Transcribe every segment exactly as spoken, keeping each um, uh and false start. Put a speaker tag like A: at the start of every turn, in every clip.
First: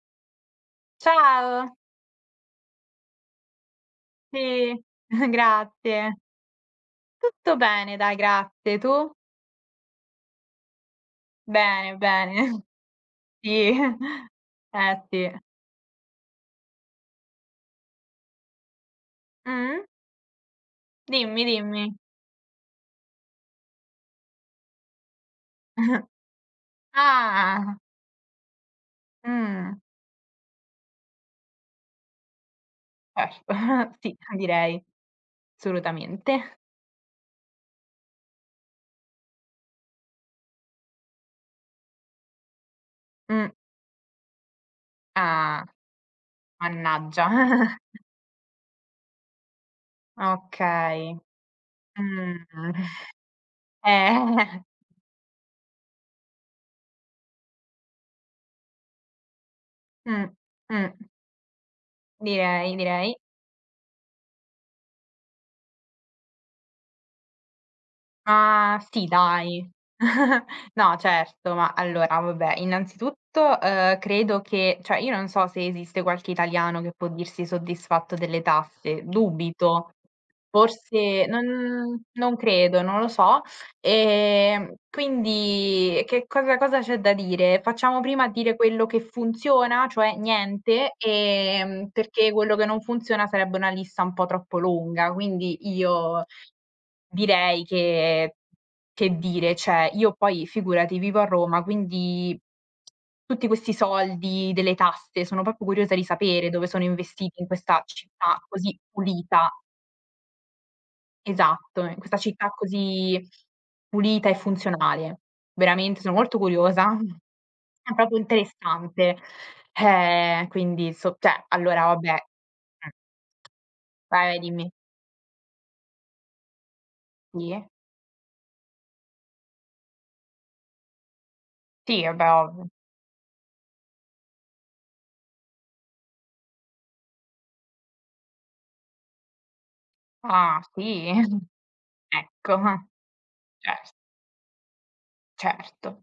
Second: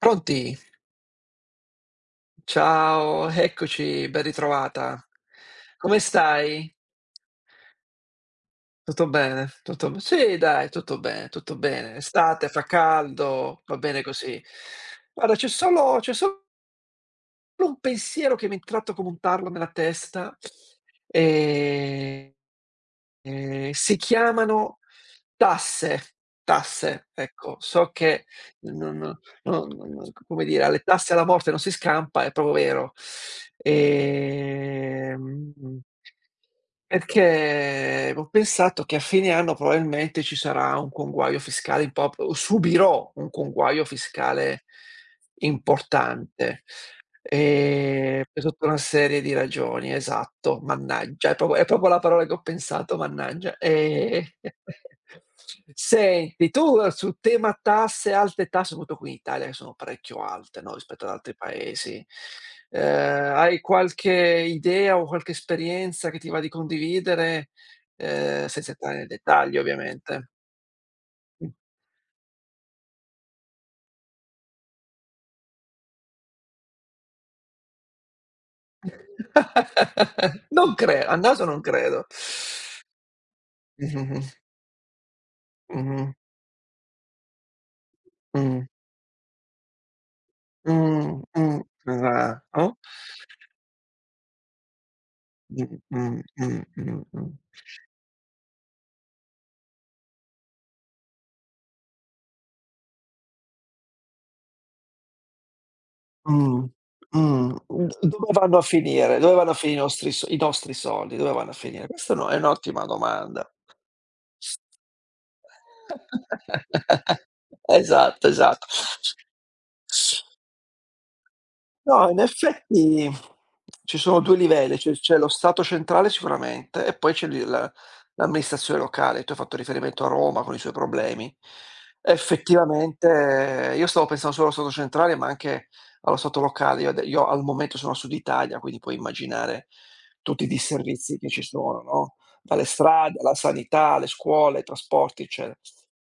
A: Pronti?
B: Ciao,
A: Ciao, eccoci, ben
B: sì,
A: ritrovata. Come
B: grazie.
A: stai?
B: Tutto bene dai, grazie.
A: Tutto
B: Tu?
A: bene? Tutto be Sì dai, tutto bene, tutto bene.
B: Bene, bene.
A: Estate, fa caldo,
B: Sì,
A: va bene così.
B: eh sì.
A: Guarda, c'è solo c'è solo un pensiero che mi è entrato come un tarlo nella
B: Mh?
A: testa.
B: Dimmi, dimmi.
A: ehm Ehm, si chiamano tasse, tasse, ecco.
B: Ah,
A: So che non non
B: mh,
A: non come dire, alle tasse alla morte non si scampa, è proprio vero.
B: certo. Sì, direi,
A: Ehm
B: assolutamente.
A: Perché ho pensato che a fine anno probabilmente ci sarà un conguaglio fiscale un po' o subirò un
B: Mh.
A: conguaglio fiscale
B: Ah,
A: importante,
B: mannaggia.
A: ehm, per tutta una serie di ragioni, esatto,
B: Okay.
A: mannaggia, è proprio è proprio la parola che
B: Mh.
A: ho pensato, mannaggia, ehm
B: Eh.
A: Senti, tu eh, sul tema tasse, alte tasse, soprattutto qui in Italia che sono parecchio
B: Mh,
A: alte, no,
B: mh.
A: rispetto ad altri paesi,
B: Direi, direi.
A: ehm, hai qualche idea o qualche esperienza che ti va di condividere, ehm, senza
B: Ma
A: entrare
B: sì
A: nel dettaglio
B: dai.
A: ovviamente?
B: No
A: Mh.
B: certo, ma allora vabbè, innanzitutto, ehm, credo che cioè io non so se esiste qualche italiano che può dirsi soddisfatto delle tasse, dubito.
A: Non cre A
B: Forse
A: naso non
B: non
A: credo.
B: non credo, non lo so.
A: Mh-mh,
B: Ehm, quindi
A: mh-mh,
B: che cosa cosa c'è da dire? Facciamo prima dire
A: mh,
B: quello che funziona, cioè niente,
A: mh, mh,
B: ehm, perché quello che
A: esatto.
B: non funziona sarebbe una lista un po' troppo lunga, quindi
A: Mh, mh,
B: io.
A: mh, mh, mh.
B: Direi che che dire, cioè io poi figurati vivo a Roma, quindi tutti questi soldi delle tasse, sono proprio curiosa di sapere
A: Mh,
B: dove sono investiti in
A: mh.
B: questa
A: D Dove
B: città
A: vanno a
B: così
A: finire? Dove
B: pulita.
A: vanno a finire i nostri so i nostri soldi? Dove vanno a
B: Esatto,
A: finire?
B: in
A: Questa è
B: questa
A: un'o è
B: città
A: un'ottima
B: così
A: domanda.
B: pulita e funzionale. Veramente sono molto curiosa. È proprio
A: Esatto, esatto.
B: interessante. Eh, quindi so cioè allora
A: No,
B: vabbè,
A: in
B: mh,
A: effetti ci sono
B: vai,
A: due
B: vai, dimmi.
A: livelli, c'è c'è lo Stato centrale sicuramente e poi c'è l'i
B: Sì?
A: la l'amministrazione locale. Tu hai fatto riferimento a Roma con i suoi problemi.
B: Sì, vabbè ovvio.
A: Effettivamente io stavo pensando solo allo Stato centrale, ma anche allo Stato locale. Io ade io al momento sono a Sud Italia, quindi puoi immaginare tutti i
B: Ah, sì?
A: disservizi che ci sono, no,
B: Ecco,
A: dalle
B: ah,
A: strade, alla
B: cer
A: sanità, alle scuole, ai trasporti, eccetera.
B: certo.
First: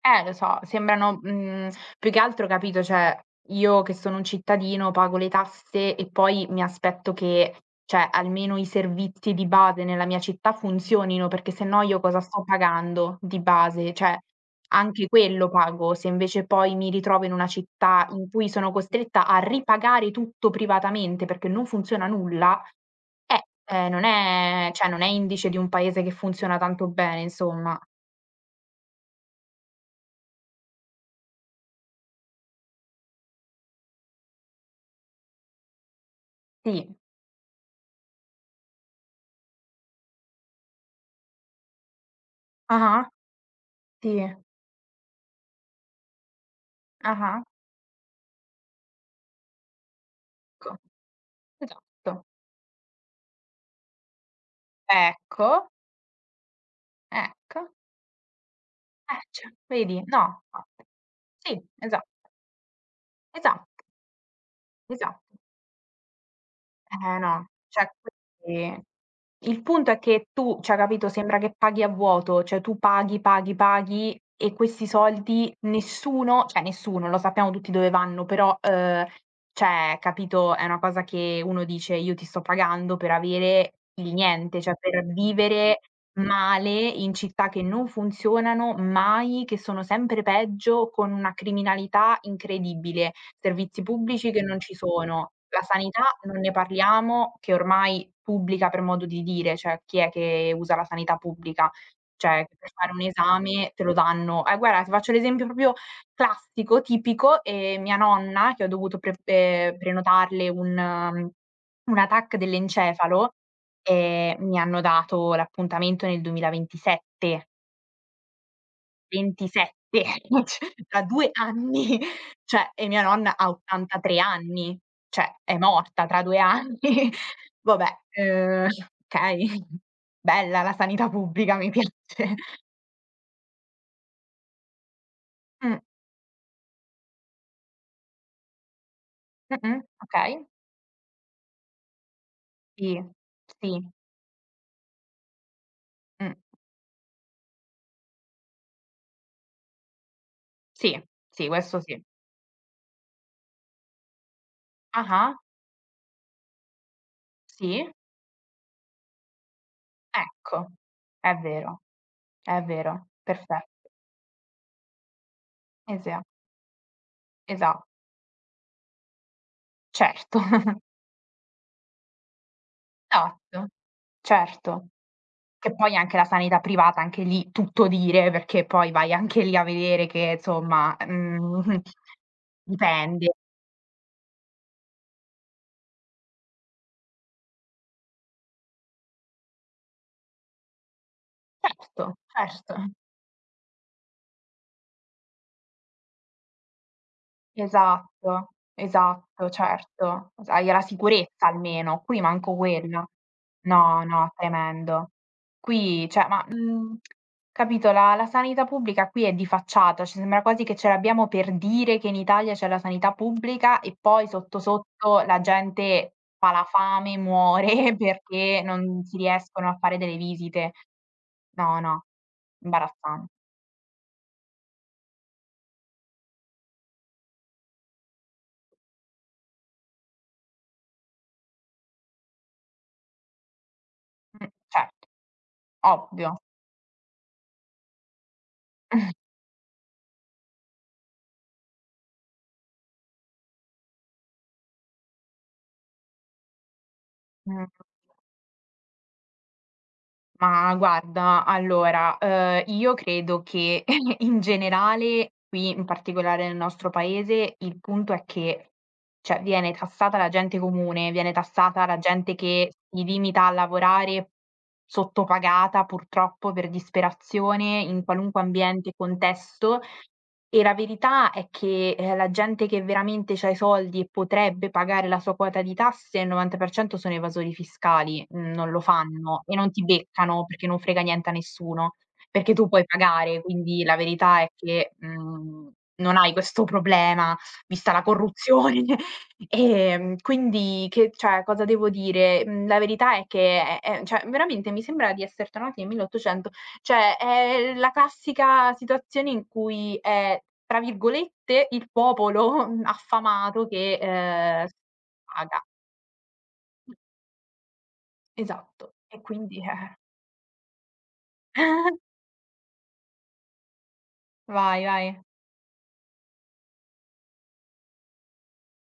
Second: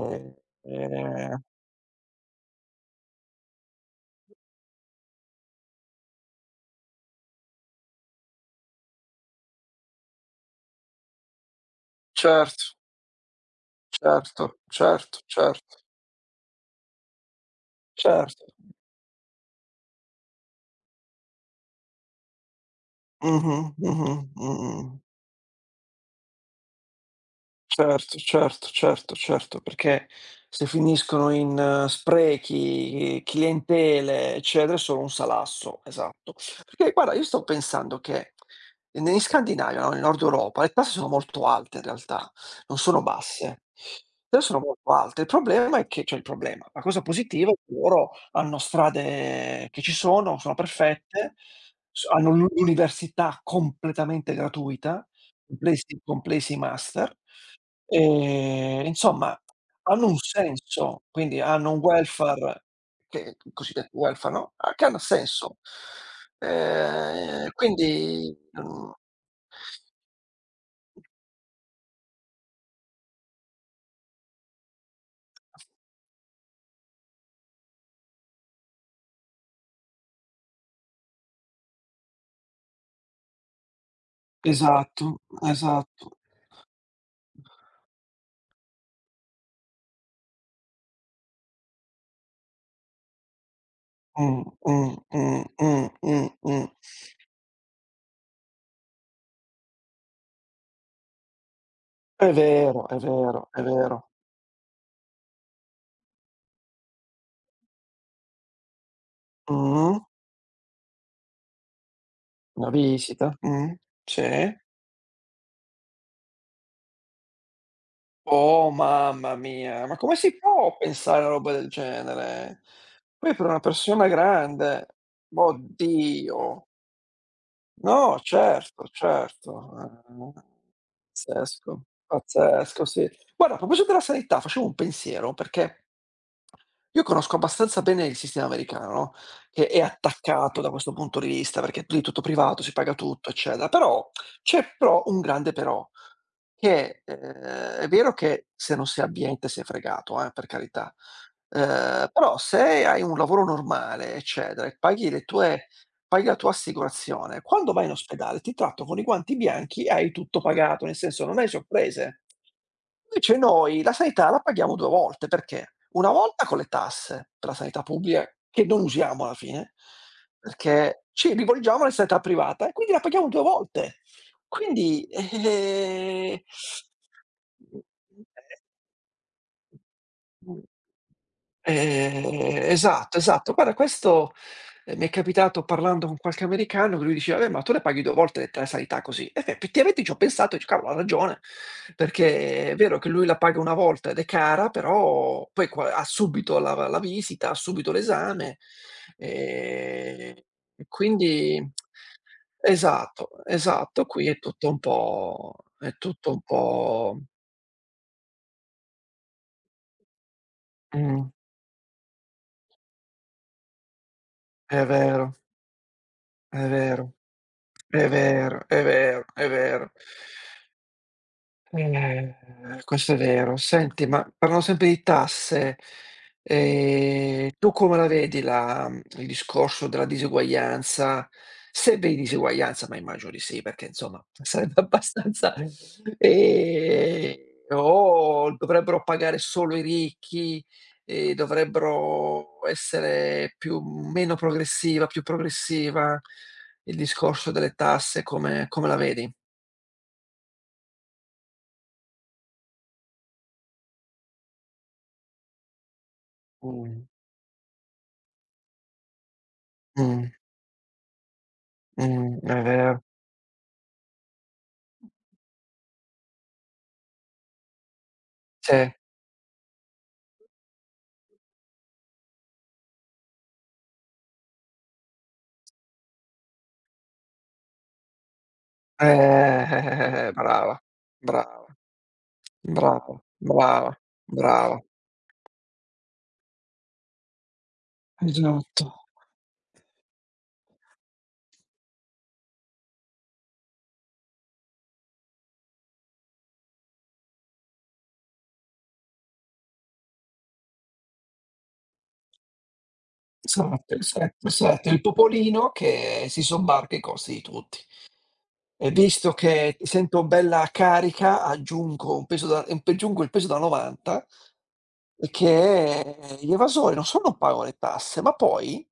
B: Eh, lo so, sembrano,
A: ehm
B: mhmm, più che altro capito, cioè, io che sono un cittadino, pago le tasse e poi mi aspetto che, cioè, almeno i servizi di base nella mia città funzionino, perché se no io cosa sto
A: certo,
B: pagando di base? Cioè,
A: certo,
B: anche
A: certo,
B: quello
A: certo,
B: pago. Se invece poi mi ritrovo in una città in
A: certo.
B: cui sono costretta a ripagare tutto privatamente perché non funziona nulla, eh,
A: Mh-mh,
B: ehm, non
A: mh-mh,
B: è
A: mh-mh.
B: cioè non è indice di un paese che funziona tanto bene insomma.
A: Certo, certo, certo, certo, perché se finiscono in eh, sprechi, clientele, eccetera, è solo un salasso, esatto. Perché
B: Sì.
A: guarda, io sto pensando che in Scandinavia, no, nel Nord Europa, le tasse sono molto alte in realtà, non sono
B: Ah-ah,
A: basse.
B: sì,
A: Però sono molto alte. Il problema è che cioè il problema, la cosa
B: ah-ah,
A: positiva è che loro hanno strade che ci sono, sono
B: ecco,
A: perfette, s
B: esatto.
A: hanno l'università completamente gratuita,
B: Ecco,
A: complessi complessi master.
B: ecco.
A: Ehm,
B: Eh,
A: insomma,
B: cioè, vedi?
A: hanno un
B: No, infatti.
A: senso, quindi
B: Sì,
A: hanno un
B: esa
A: welfare che
B: esatto,
A: cosiddetto welfare, no, a che hanno
B: esatto.
A: senso.
B: Eh, no,
A: Ehm,
B: cioè
A: quindi,
B: quindi
A: mhmm
B: il punto è che tu cioè capito, sembra che paghi a vuoto, cioè tu paghi, paghi, paghi e questi soldi nessuno cioè nessuno, lo sappiamo tutti dove vanno, però, uhm, cioè capito, è una cosa che uno dice: "Io ti sto pagando per avere il niente, cioè per
A: Esatto,
B: vivere
A: esatto.
B: male in città che non funzionano mai, che sono sempre peggio, con una criminalità incredibile" servizi pubblici che
A: Mh,
B: non ci
A: mh,
B: sono,
A: mh,
B: la
A: mh,
B: sanità
A: mh,
B: non ne
A: mh.
B: parliamo, che ormai pubblica per modo di dire, cioè chi è che usa la sanità pubblica?
A: È
B: Cioè che per
A: vero,
B: fare
A: è
B: un
A: vero, è
B: esame te lo
A: vero.
B: danno eh guarda ti faccio l'esempio proprio classico, tipico, ehm, mia nonna che ho dovuto pre ehm,
A: Mh-mh.
B: prenotarle un una TAC
A: Una visita,
B: dell'encefalo,
A: mh, sì.
B: ehm, mi hanno dato l'appuntamento nel duemilaventisette.
A: Oh mamma mia, ma
B: ventisette,
A: come si
B: c
A: può
B: tra
A: pensare a una
B: due
A: roba del
B: anni,
A: genere?
B: cioè e mia
A: Poi
B: nonna
A: per
B: ha
A: una persona
B: ottantatré anni,
A: grande,
B: cioè è morta tra due
A: oddio.
B: anni. Vabbè,
A: No,
B: ehm,
A: certo,
B: okay,
A: certo, ehm,
B: bella la sanità pubblica, mi
A: pazzesco,
B: piace.
A: pazzesco, sì. Guarda, a proposito della sanità, facevo un pensiero
B: Mh,
A: perché io conosco abbastanza bene il sistema americano, no, che è
B: mh-mh, okay,
A: attaccato da questo punto di vista, perché lì è tutto privato, si paga
B: sì,
A: tutto, eccetera.
B: sì,
A: Però c'è però un grande però.
B: mh,
A: Che, ehm, è vero che se non sei abbiente sei fregato, eh, per carità.
B: sì, sì, questo sì.
A: Ehm, però se hai un lavoro normale, eccetera, e paghi le
B: Ah-ah,
A: tue paghi la tua assicurazione, quando vai
B: sì,
A: in ospedale ti tratto con i guanti bianchi e hai tutto
B: ecco,
A: pagato, nel senso
B: è
A: non hai
B: vero,
A: sorprese.
B: è vero,
A: Invece noi
B: perfetto.
A: la sanità la paghiamo due volte, perché? Una
B: Esa
A: volta con le tasse per la sanità
B: esa
A: pubblica, che non usiamo alla fine,
B: certo,
A: perché ci rivolgiamo alla sanità privata e quindi la paghiamo due
B: esatto,
A: volte.
B: certo.
A: Quindi,
B: Che poi anche la
A: eh
B: sanità privata, anche lì tutto dire, perché poi vai anche lì a vedere che,
A: Mh, mh, mh.
B: insomma, mhmm,
A: Ehm, esatto,
B: dipende.
A: esatto. Guarda questo, ehm, mi è capitato parlando con qualche americano che lui diceva: "Vabbè, ma tu le paghi due volte le la sanità così." E effettivamente ci ho pensato, dice: "Cavolo, ha ragione."
B: Certo,
A: Perché
B: certo.
A: è vero che lui la paga una volta ed è cara, però poi qua ha subito la la visita, ha subito
B: Esatto,
A: l'esame,
B: esatto, certo.
A: ehm,
B: S Hai la
A: e
B: sicurezza
A: quindi
B: almeno, qui manco quella.
A: esatto,
B: No,
A: esatto, qui
B: no,
A: è tutto un
B: tremendo.
A: po' è
B: Qui cioè
A: tutto un
B: ma, mhmm,
A: po'
B: capito, la la sanità pubblica qui è di facciata, ci sembra quasi che ce l'abbiamo
A: mh,
B: per dire che in Italia c'è la sanità pubblica e poi sotto,
A: è
B: sotto
A: vero,
B: la gente fa
A: è
B: la
A: vero,
B: fame, muore
A: è vero,
B: perché
A: è
B: non si
A: vero, è
B: riescono a
A: vero.
B: fare delle visite. No, no,
A: Eh, Questo è
B: imbarazzante.
A: vero. Senti, ma parlando sempre di tasse, ehm, tu come la vedi la mhmm, il discorso della disuguaglianza? Se vedi disuguaglianza, ma immagino di sì, perché insomma
B: Mh,
A: sarebbe
B: certo,
A: abbastanza,
B: ovvio.
A: ehm, o dovrebbero pagare solo i ricchi, ehm, dovrebbero essere più meno progressiva, più progressiva? Il discorso
B: Mh.
A: delle tasse come come la vedi?
B: Ma guarda, allora, uhm, io credo che in generale, qui in particolare nel nostro
A: Mh.
B: paese, il punto è che, cioè viene tassata la
A: Mh.
B: gente comune, viene tassata la gente
A: Mh, è
B: che
A: vero.
B: si limita a lavorare, sottopagata purtroppo per disperazione in qualunque
A: Sì.
B: ambiente e
A: Eh,
B: contesto. E la verità è che, ehm, la gente che veramente c'ha i soldi e potrebbe pagare la sua quota di tasse, il novanta per cento sono evasori fiscali, mhmm, non lo fanno e
A: eh,
B: non ti
A: eh, eh,
B: beccano perché
A: brava,
B: non frega niente a
A: brava,
B: nessuno, perché tu puoi
A: brava,
B: pagare. Quindi la
A: brava,
B: verità è
A: brava.
B: che, mhmm, non hai questo problema, vista la corruzione.
A: Esatto,
B: Ehm, quindi che cioè, cosa devo dire? Mhmm, la verità è che è è cioè, veramente mi sembra di esser tornati nel milleottocento, cioè, è la classica situazione in cui è, tra virgolette, "il popolo" affamato
A: esatto,
B: che,
A: esatto,
B: ehm,
A: esatto. Il
B: paga.
A: popolino che si sobbarca i costi di tutti. E
B: Esatto. E
A: visto
B: quindi,
A: che ti
B: eh.
A: sento bella carica, aggiungo un peso da ehm, aggiungo il peso da novanta.
B: Vai, vai.
A: Perché gli evasori non solo non pagano le tasse, ma poi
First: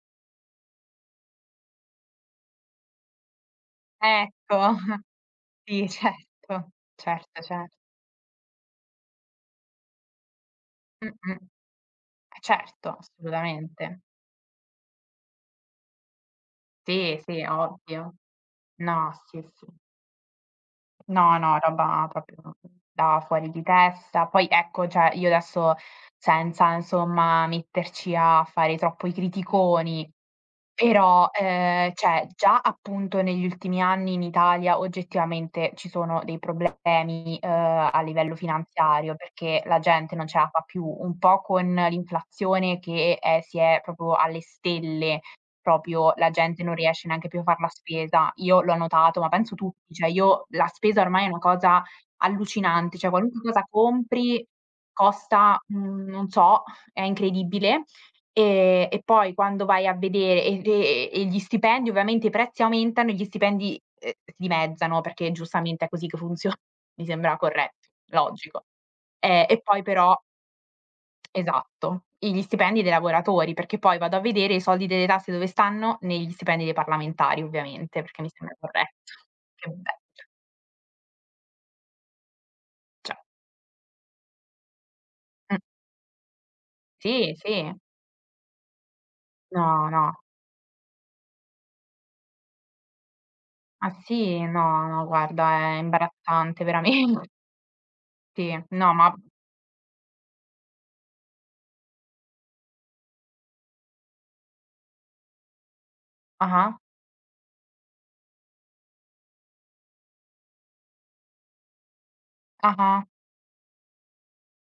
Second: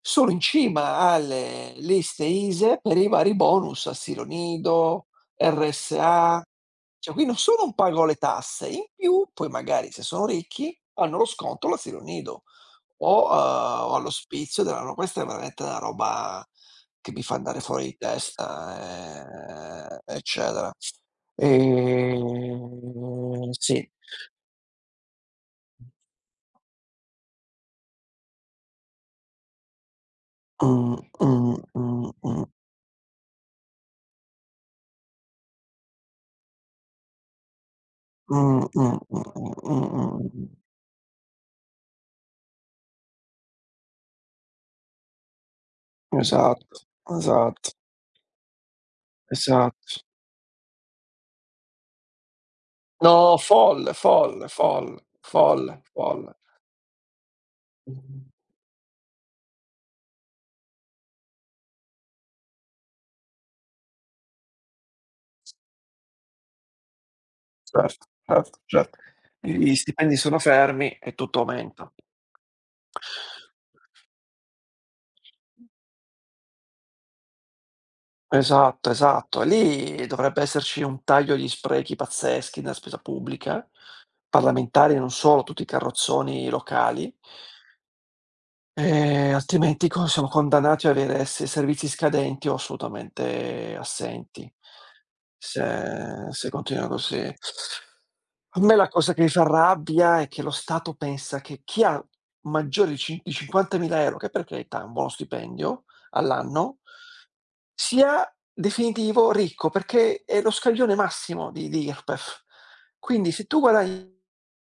A: sono in cima alle liste ISEE per i vari bonus, asilo
B: Ecco,
A: nido,
B: sì,
A: R S A,
B: certo,
A: cioè qui non
B: certo,
A: solo
B: cer
A: non pagano le tasse, in più poi magari se sono ricchi hanno lo
B: mh-mh.
A: sconto all'asilo nido
B: Certo,
A: o, ehm, o
B: assolutamente.
A: all'ospizio della no, questa è veramente una roba che
B: Sì,
A: mi fa
B: sì,
A: andare fuori di
B: ovvio. No, sì, sì.
A: testa, ehm, eccetera.
B: No, no, roba proprio da
A: Ehm,
B: fuori di
A: sì.
B: testa. Poi ecco, cioè io adesso senza insomma metterci a fare troppo i criticoni,
A: Mh,
B: però,
A: mh,
B: ehm,
A: mh,
B: cioè
A: mh,
B: già appunto negli ultimi anni in Italia oggettivamente ci sono dei problemi, ehm, a livello
A: mh, mh,
B: finanziario,
A: mh,
B: perché la
A: mh,
B: gente non ce
A: mh.
B: la fa più, un po' con l'inflazione che è si è proprio alle stelle, proprio la gente non
A: Esatto,
B: riesce neanche più a far la
A: esatto,
B: spesa. Io l'ho notato, ma penso tutti,
A: esatto.
B: cioè io la spesa ormai è una cosa allucinante, cioè
A: No,
B: qualunque cosa
A: folle,
B: compri
A: folle, folle,
B: costa,
A: folle,
B: mhmm, non
A: folle.
B: so, è incredibile.
A: Mh-mh.
B: Ehm, e poi quando vai a vedere e e e gli stipendi ovviamente i prezzi aumentano e gli stipendi, ehm, si dimezzano perché giustamente è così che funziona. Mi sembra corretto,
A: Certo, certo,
B: logico.
A: certo.
B: Ehm, e
A: Gli
B: poi
A: stipendi
B: però.
A: sono fermi e tutto aumenta.
B: Esatto, e gli stipendi dei lavoratori, perché poi vado a vedere i soldi delle tasse dove stanno, negli stipendi dei parlamentari ovviamente, perché mi sembra
A: Esatto,
B: corretto.
A: esatto. E
B: Che be
A: lì dovrebbe esserci un taglio agli sprechi pazzeschi nella spesa
B: cioè
A: pubblica, parlamentari e non solo,
B: mh,
A: tutti i carrozzoni locali.
B: sì, sì.
A: Ehm, altrimenti
B: No,
A: co
B: no.
A: siamo condannati a avere se servizi scadenti o assolutamente
B: Ma sì,
A: assenti.
B: no, no, guarda è
A: Se se
B: imbarazzante
A: continua così.
B: veramente. Sì,
A: A me la
B: no,
A: cosa
B: ma
A: che mi fa rabbia è che lo Stato pensa che chi ha maggiori cin di cinquantamila €, che per carità è un buono stipendio
B: ah-ah,
A: all'anno, sia definitivo ricco, perché è lo scaglione massimo di di IRPEF.
B: ah-ah.
A: Quindi se tu guadagni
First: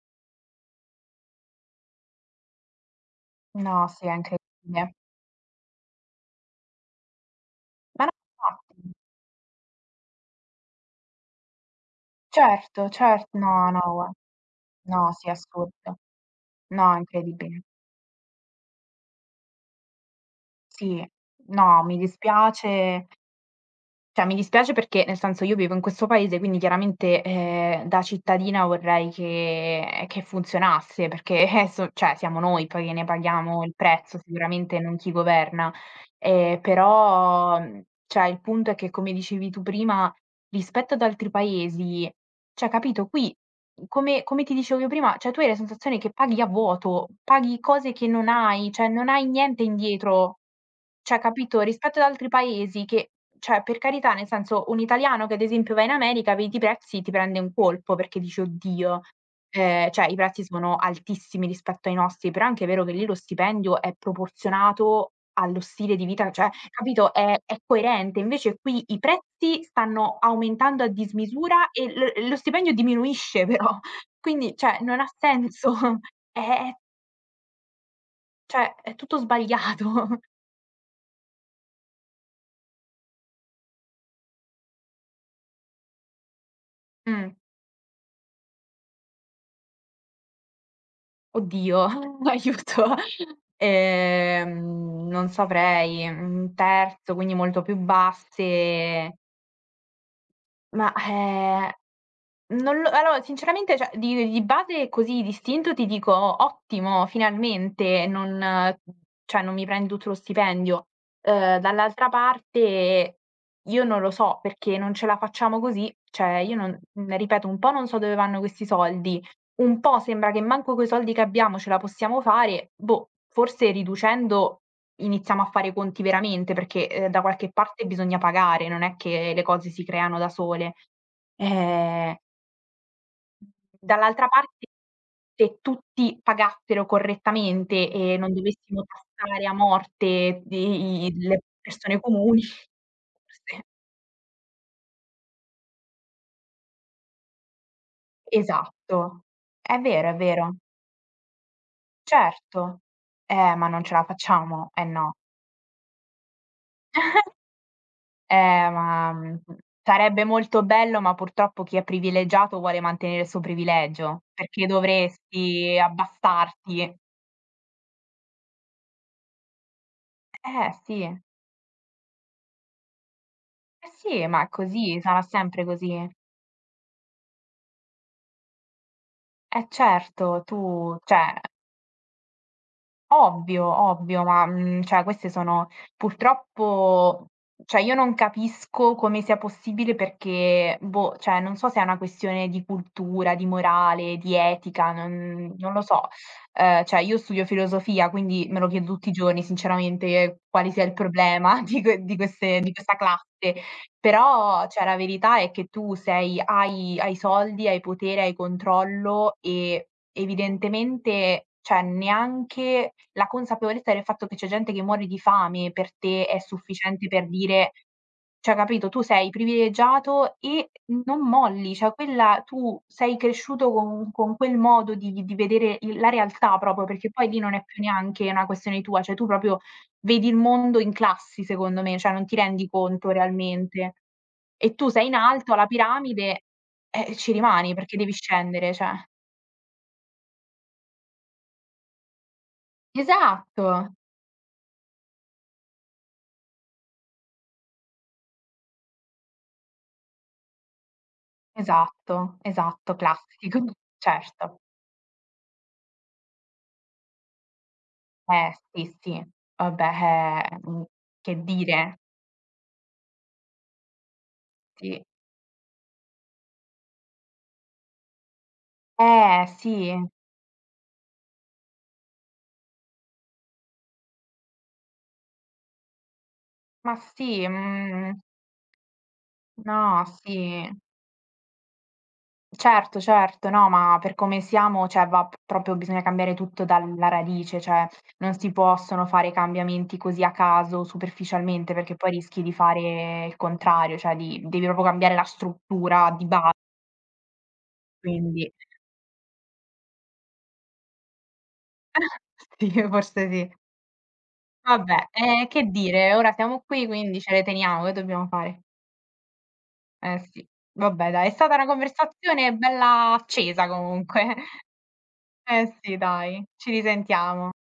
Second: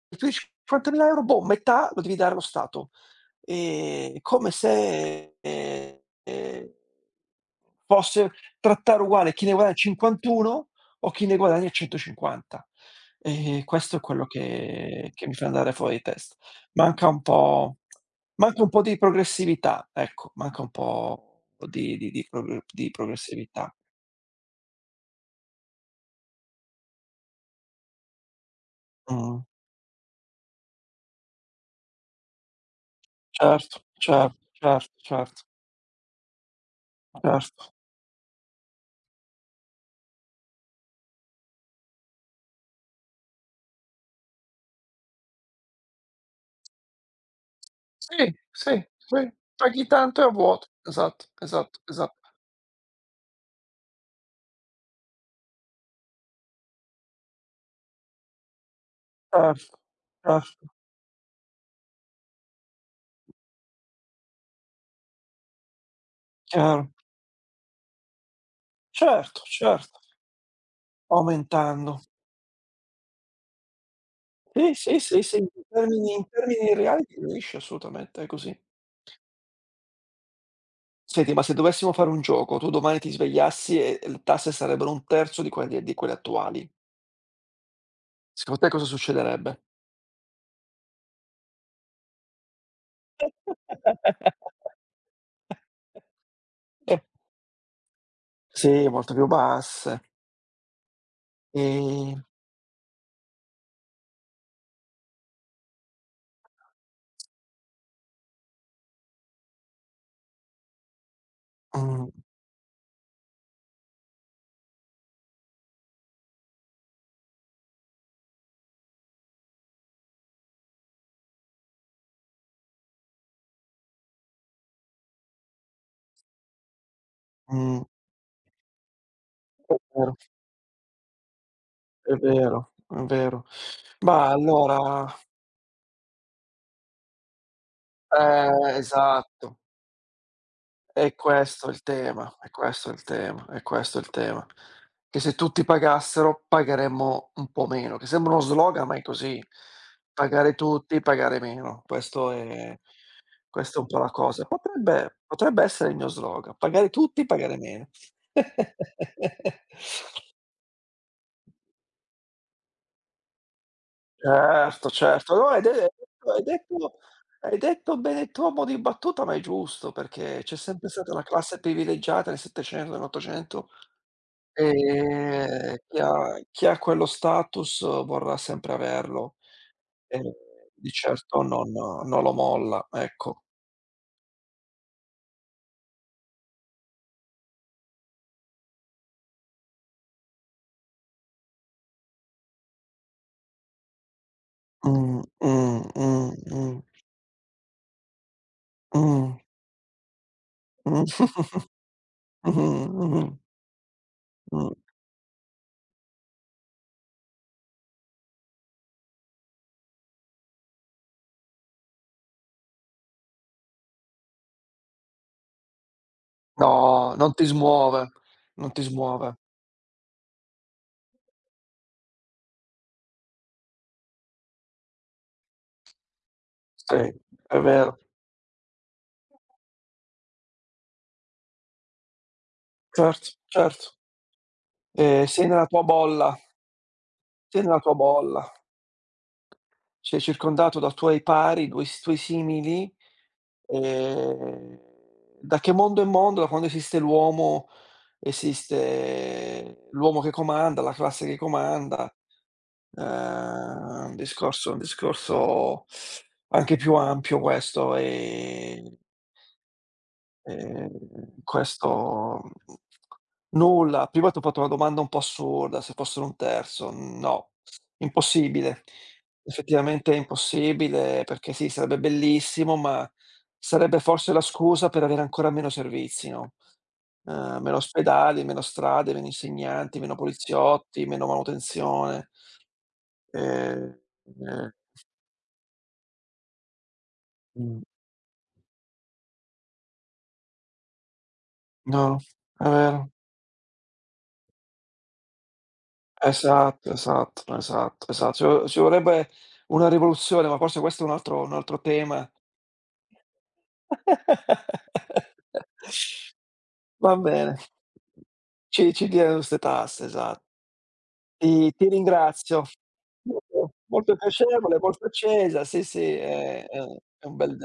A: più di cinquantamila €, boh, metà lo devi dare allo Stato.
B: No, sì, è
A: Ehm, come
B: incredibile.
A: se, ehm
B: Ma no,
A: fosse
B: infatti.
A: trattare uguale chi ne guadagna cinquantuno o chi ne guadagna centocinquanta.
B: Certo, cer no,
A: Ehm,
B: no,
A: questo è
B: gua
A: quello che
B: no,
A: che
B: sì,
A: mi fa andare fuori
B: assurdo.
A: di testa.
B: No,
A: Manca un
B: incredibile.
A: po' manca un po' di progressività, ecco, manca un
B: Sì.
A: po'
B: No,
A: di
B: mi
A: di di progr di
B: dispiace.
A: progressività.
B: Cioè, mi dispiace perché, nel senso, io vivo in questo paese, quindi chiaramente, ehm, da cittadina vorrei
A: Mh.
B: che che funzionasse, perché, eh, so cioè siamo noi poi che ne paghiamo il
A: Certo,
B: prezzo,
A: certo,
B: sicuramente
A: certo,
B: non chi
A: certo,
B: governa. Ehm, però,
A: certo.
B: mhmm, cioè il punto è che, come dicevi tu prima, rispetto ad altri paesi cioè capito, qui come come ti dicevo io prima, cioè tu hai la sensazione che paghi a vuoto, paghi cose che
A: Sì,
B: non hai,
A: sì,
B: cioè non hai
A: sì,
B: niente
A: paghi tanto e a
B: indietro.
A: vuoto.
B: Cioè
A: Esatto,
B: capito,
A: esatto,
B: rispetto ad altri
A: esatto.
B: paesi che cioè per carità, nel senso un italiano che ad esempio va in America, vedi i prezzi, ti prende un colpo perché dici: "Oddio".
A: Certo,
B: Ehm, cioè i prezzi
A: certo,
B: sono altissimi rispetto ai nostri, però è anche vero che lì lo stipendio è proporzionato allo stile di vita cioè,
A: chiaro.
B: capito, è è coerente. Invece qui i
A: Certo,
B: prezzi
A: certo,
B: stanno aumentando a dismisura e
A: aumentando.
B: l lo stipendio diminuisce però. Quindi,
A: Sì,
B: cioè,
A: sì,
B: non ha
A: sì, sì, in
B: senso.
A: termini in
B: È
A: termini
B: è
A: reali ti riesci, assolutamente, è così.
B: cioè, è tutto sbagliato.
A: Senti, ma se dovessimo fare un gioco, tu domani ti svegliassi e e le tasse sarebbero un terzo di quelle di quelle attuali,
B: Mh.
A: secondo te cosa succederebbe?
B: Oddio, aiuto. Ehm, non saprei. Un terzo, quindi molto più
A: Sì, molto
B: basse.
A: più basse.
B: Ma, ehm,
A: Ehm,
B: non lo allora sinceramente cioè di di base così d'istinto ti dico: "Ottimo, finalmente non mhmm, cioè non mi prendi tutto lo stipendio". Uhm,
A: mh,
B: dall'altra parte io non lo so perché non ce la facciamo così, cioè io non mhmm, ripeto, un po' non so dove vanno questi soldi. Un po' sembra che manco coi soldi che abbiamo ce la possiamo fare, boh, forse riducendo iniziamo a fare i conti veramente, perché, ehm, da qualche
A: mh,
B: parte bisogna pagare, non è che le cose
A: è
B: si
A: vero,
B: creano da sole.
A: è
B: Ehm,
A: vero, è vero.
B: dall'altra
A: Ma
B: parte
A: allora
B: se tutti pagassero correttamente e non
A: eh,
B: dovessimo tassare a
A: esatto.
B: morte di
A: È
B: i le
A: questo è il
B: persone
A: tema,
B: comuni,
A: è questo il tema, è
B: forse
A: questo il tema. Che se tutti pagassero pagheremmo un po' meno, che sembra uno slogan, ma è
B: esatto.
A: così.
B: È vero, è
A: Pagare
B: vero.
A: tutti, pagare meno. Questo è
B: Certo. Eh, ma
A: questa è
B: non
A: un
B: ce
A: po'
B: la
A: la cosa.
B: facciamo, eh no.
A: Potrebbe potrebbe essere il mio slogan: pagare tutti, pagare meno.
B: Eh, ma, mhmm, sarebbe molto bello, ma purtroppo chi è privilegiato vuole mantenere il suo privilegio, perché
A: Certo, certo. No, hai de
B: dovresti
A: hai
B: abbassarti.
A: detto hai detto bene tu a mo' di battuta, ma è giusto, perché c'è
B: Eh
A: sempre
B: sì,
A: stata la classe privilegiata nel settecento e nell'ottocento.
B: eh sì, ma è così, sarà sempre
A: Ehm,
B: così.
A: chi ha chi ha quello status vorrà sempre averlo
B: Eh
A: e
B: certo,
A: di
B: tu cioè,
A: certo non non lo molla, ecco.
B: ovvio, ovvio, ma, mhmm, cioè queste sono purtroppo cioè io non capisco come sia possibile perché, boh, cioè non so se è una questione di cultura, di morale, di etica,
A: Mh,
B: non non
A: mh,
B: lo so.
A: mh, mh,
B: Ehm, cioè io studio filosofia, quindi me lo chiedo
A: mh,
B: tutti i
A: mh.
B: giorni sinceramente quale sia il problema di que di queste di
A: Mh-mh,
B: questa
A: mh-mh,
B: classe. Però,
A: mh.
B: cioè, la verità è che tu sei hai hai soldi, hai potere, hai controllo e evidentemente, cioè, neanche la consapevolezza del fatto che c'è gente che muore di fame per te è sufficiente
A: No,
B: per
A: non ti
B: dire
A: smuove,
B: cioè,
A: non ti
B: capito, tu sei
A: smuove.
B: privilegiato e non molli, cioè quella tu sei cresciuto con con quel modo di di vedere il la realtà proprio,
A: Sì,
B: perché poi lì non
A: è
B: è più
A: vero.
B: neanche una questione tua, cioè tu proprio vedi il mondo in classi secondo me, cioè non ti rendi conto
A: Certo, certo.
B: realmente. E tu sei in
A: Ehm, sei
B: alto alla
A: nella tua bolla,
B: piramide, eh, ci
A: sei
B: rimani
A: nella tua
B: perché devi
A: bolla.
B: scendere, cioè.
A: Sei circondato da tuoi pari, dui s tuoi simili,
B: Esatto,
A: ehm, da che mondo è mondo, da quando esiste l'uomo, esiste l'uomo che comanda, la classe che comanda,
B: esatto, esatto, classico,
A: ehm, un
B: certo.
A: discorso un discorso anche più ampio questo.
B: Eh,
A: ehm,
B: sì, sì. Vabbè, eh, mhmm,
A: ehm,
B: che dire,
A: questo Nulla, prima t'ho fatto una domanda
B: sì.
A: un po' assurda, se fossero un terzo. No, impossibile.
B: Eh, sì,
A: Effettivamente è impossibile perché sì, sarebbe bellissimo, ma sarebbe forse la scusa per avere ancora meno servizi, no,
B: ma sì,
A: ehm, meno
B: mhmm,
A: ospedali, meno strade, meno insegnanti,
B: no,
A: meno
B: sì.
A: poliziotti, meno manutenzione.
B: Certo, certo, no,
A: Ehm,
B: ma per come
A: ehm,
B: siamo, cioè va p proprio bisogna cambiare tutto dalla radice,
A: mh,
B: cioè non si possono fare cambiamenti così a caso, superficialmente, perché poi
A: no,
B: rischi di
A: è vero.
B: fare il contrario, cioè di devi proprio cambiare la struttura di base,
A: Esatto, esatto, esatto, esatto. Ci
B: quindi
A: vo ci vorrebbe una rivoluzione, ma forse questo è un altro un altro tema.
B: sì, forse sì. Vabbè, ehm, che dire, ora siamo qui,
A: Va
B: quindi ce le
A: bene.
B: teniamo, che dobbiamo fare?
A: Ci ci diano 'ste tasse,
B: Eh
A: esatto.
B: sì. Vabbè dai, è stata una
A: Ti ti
B: conversazione
A: ringrazio.
B: bella accesa
A: Molto molto
B: comunque.
A: piacevole, molto accesa,
B: Eh
A: sì,
B: sì,
A: sì,
B: dai,
A: è
B: ci
A: è è un
B: risentiamo.
A: bel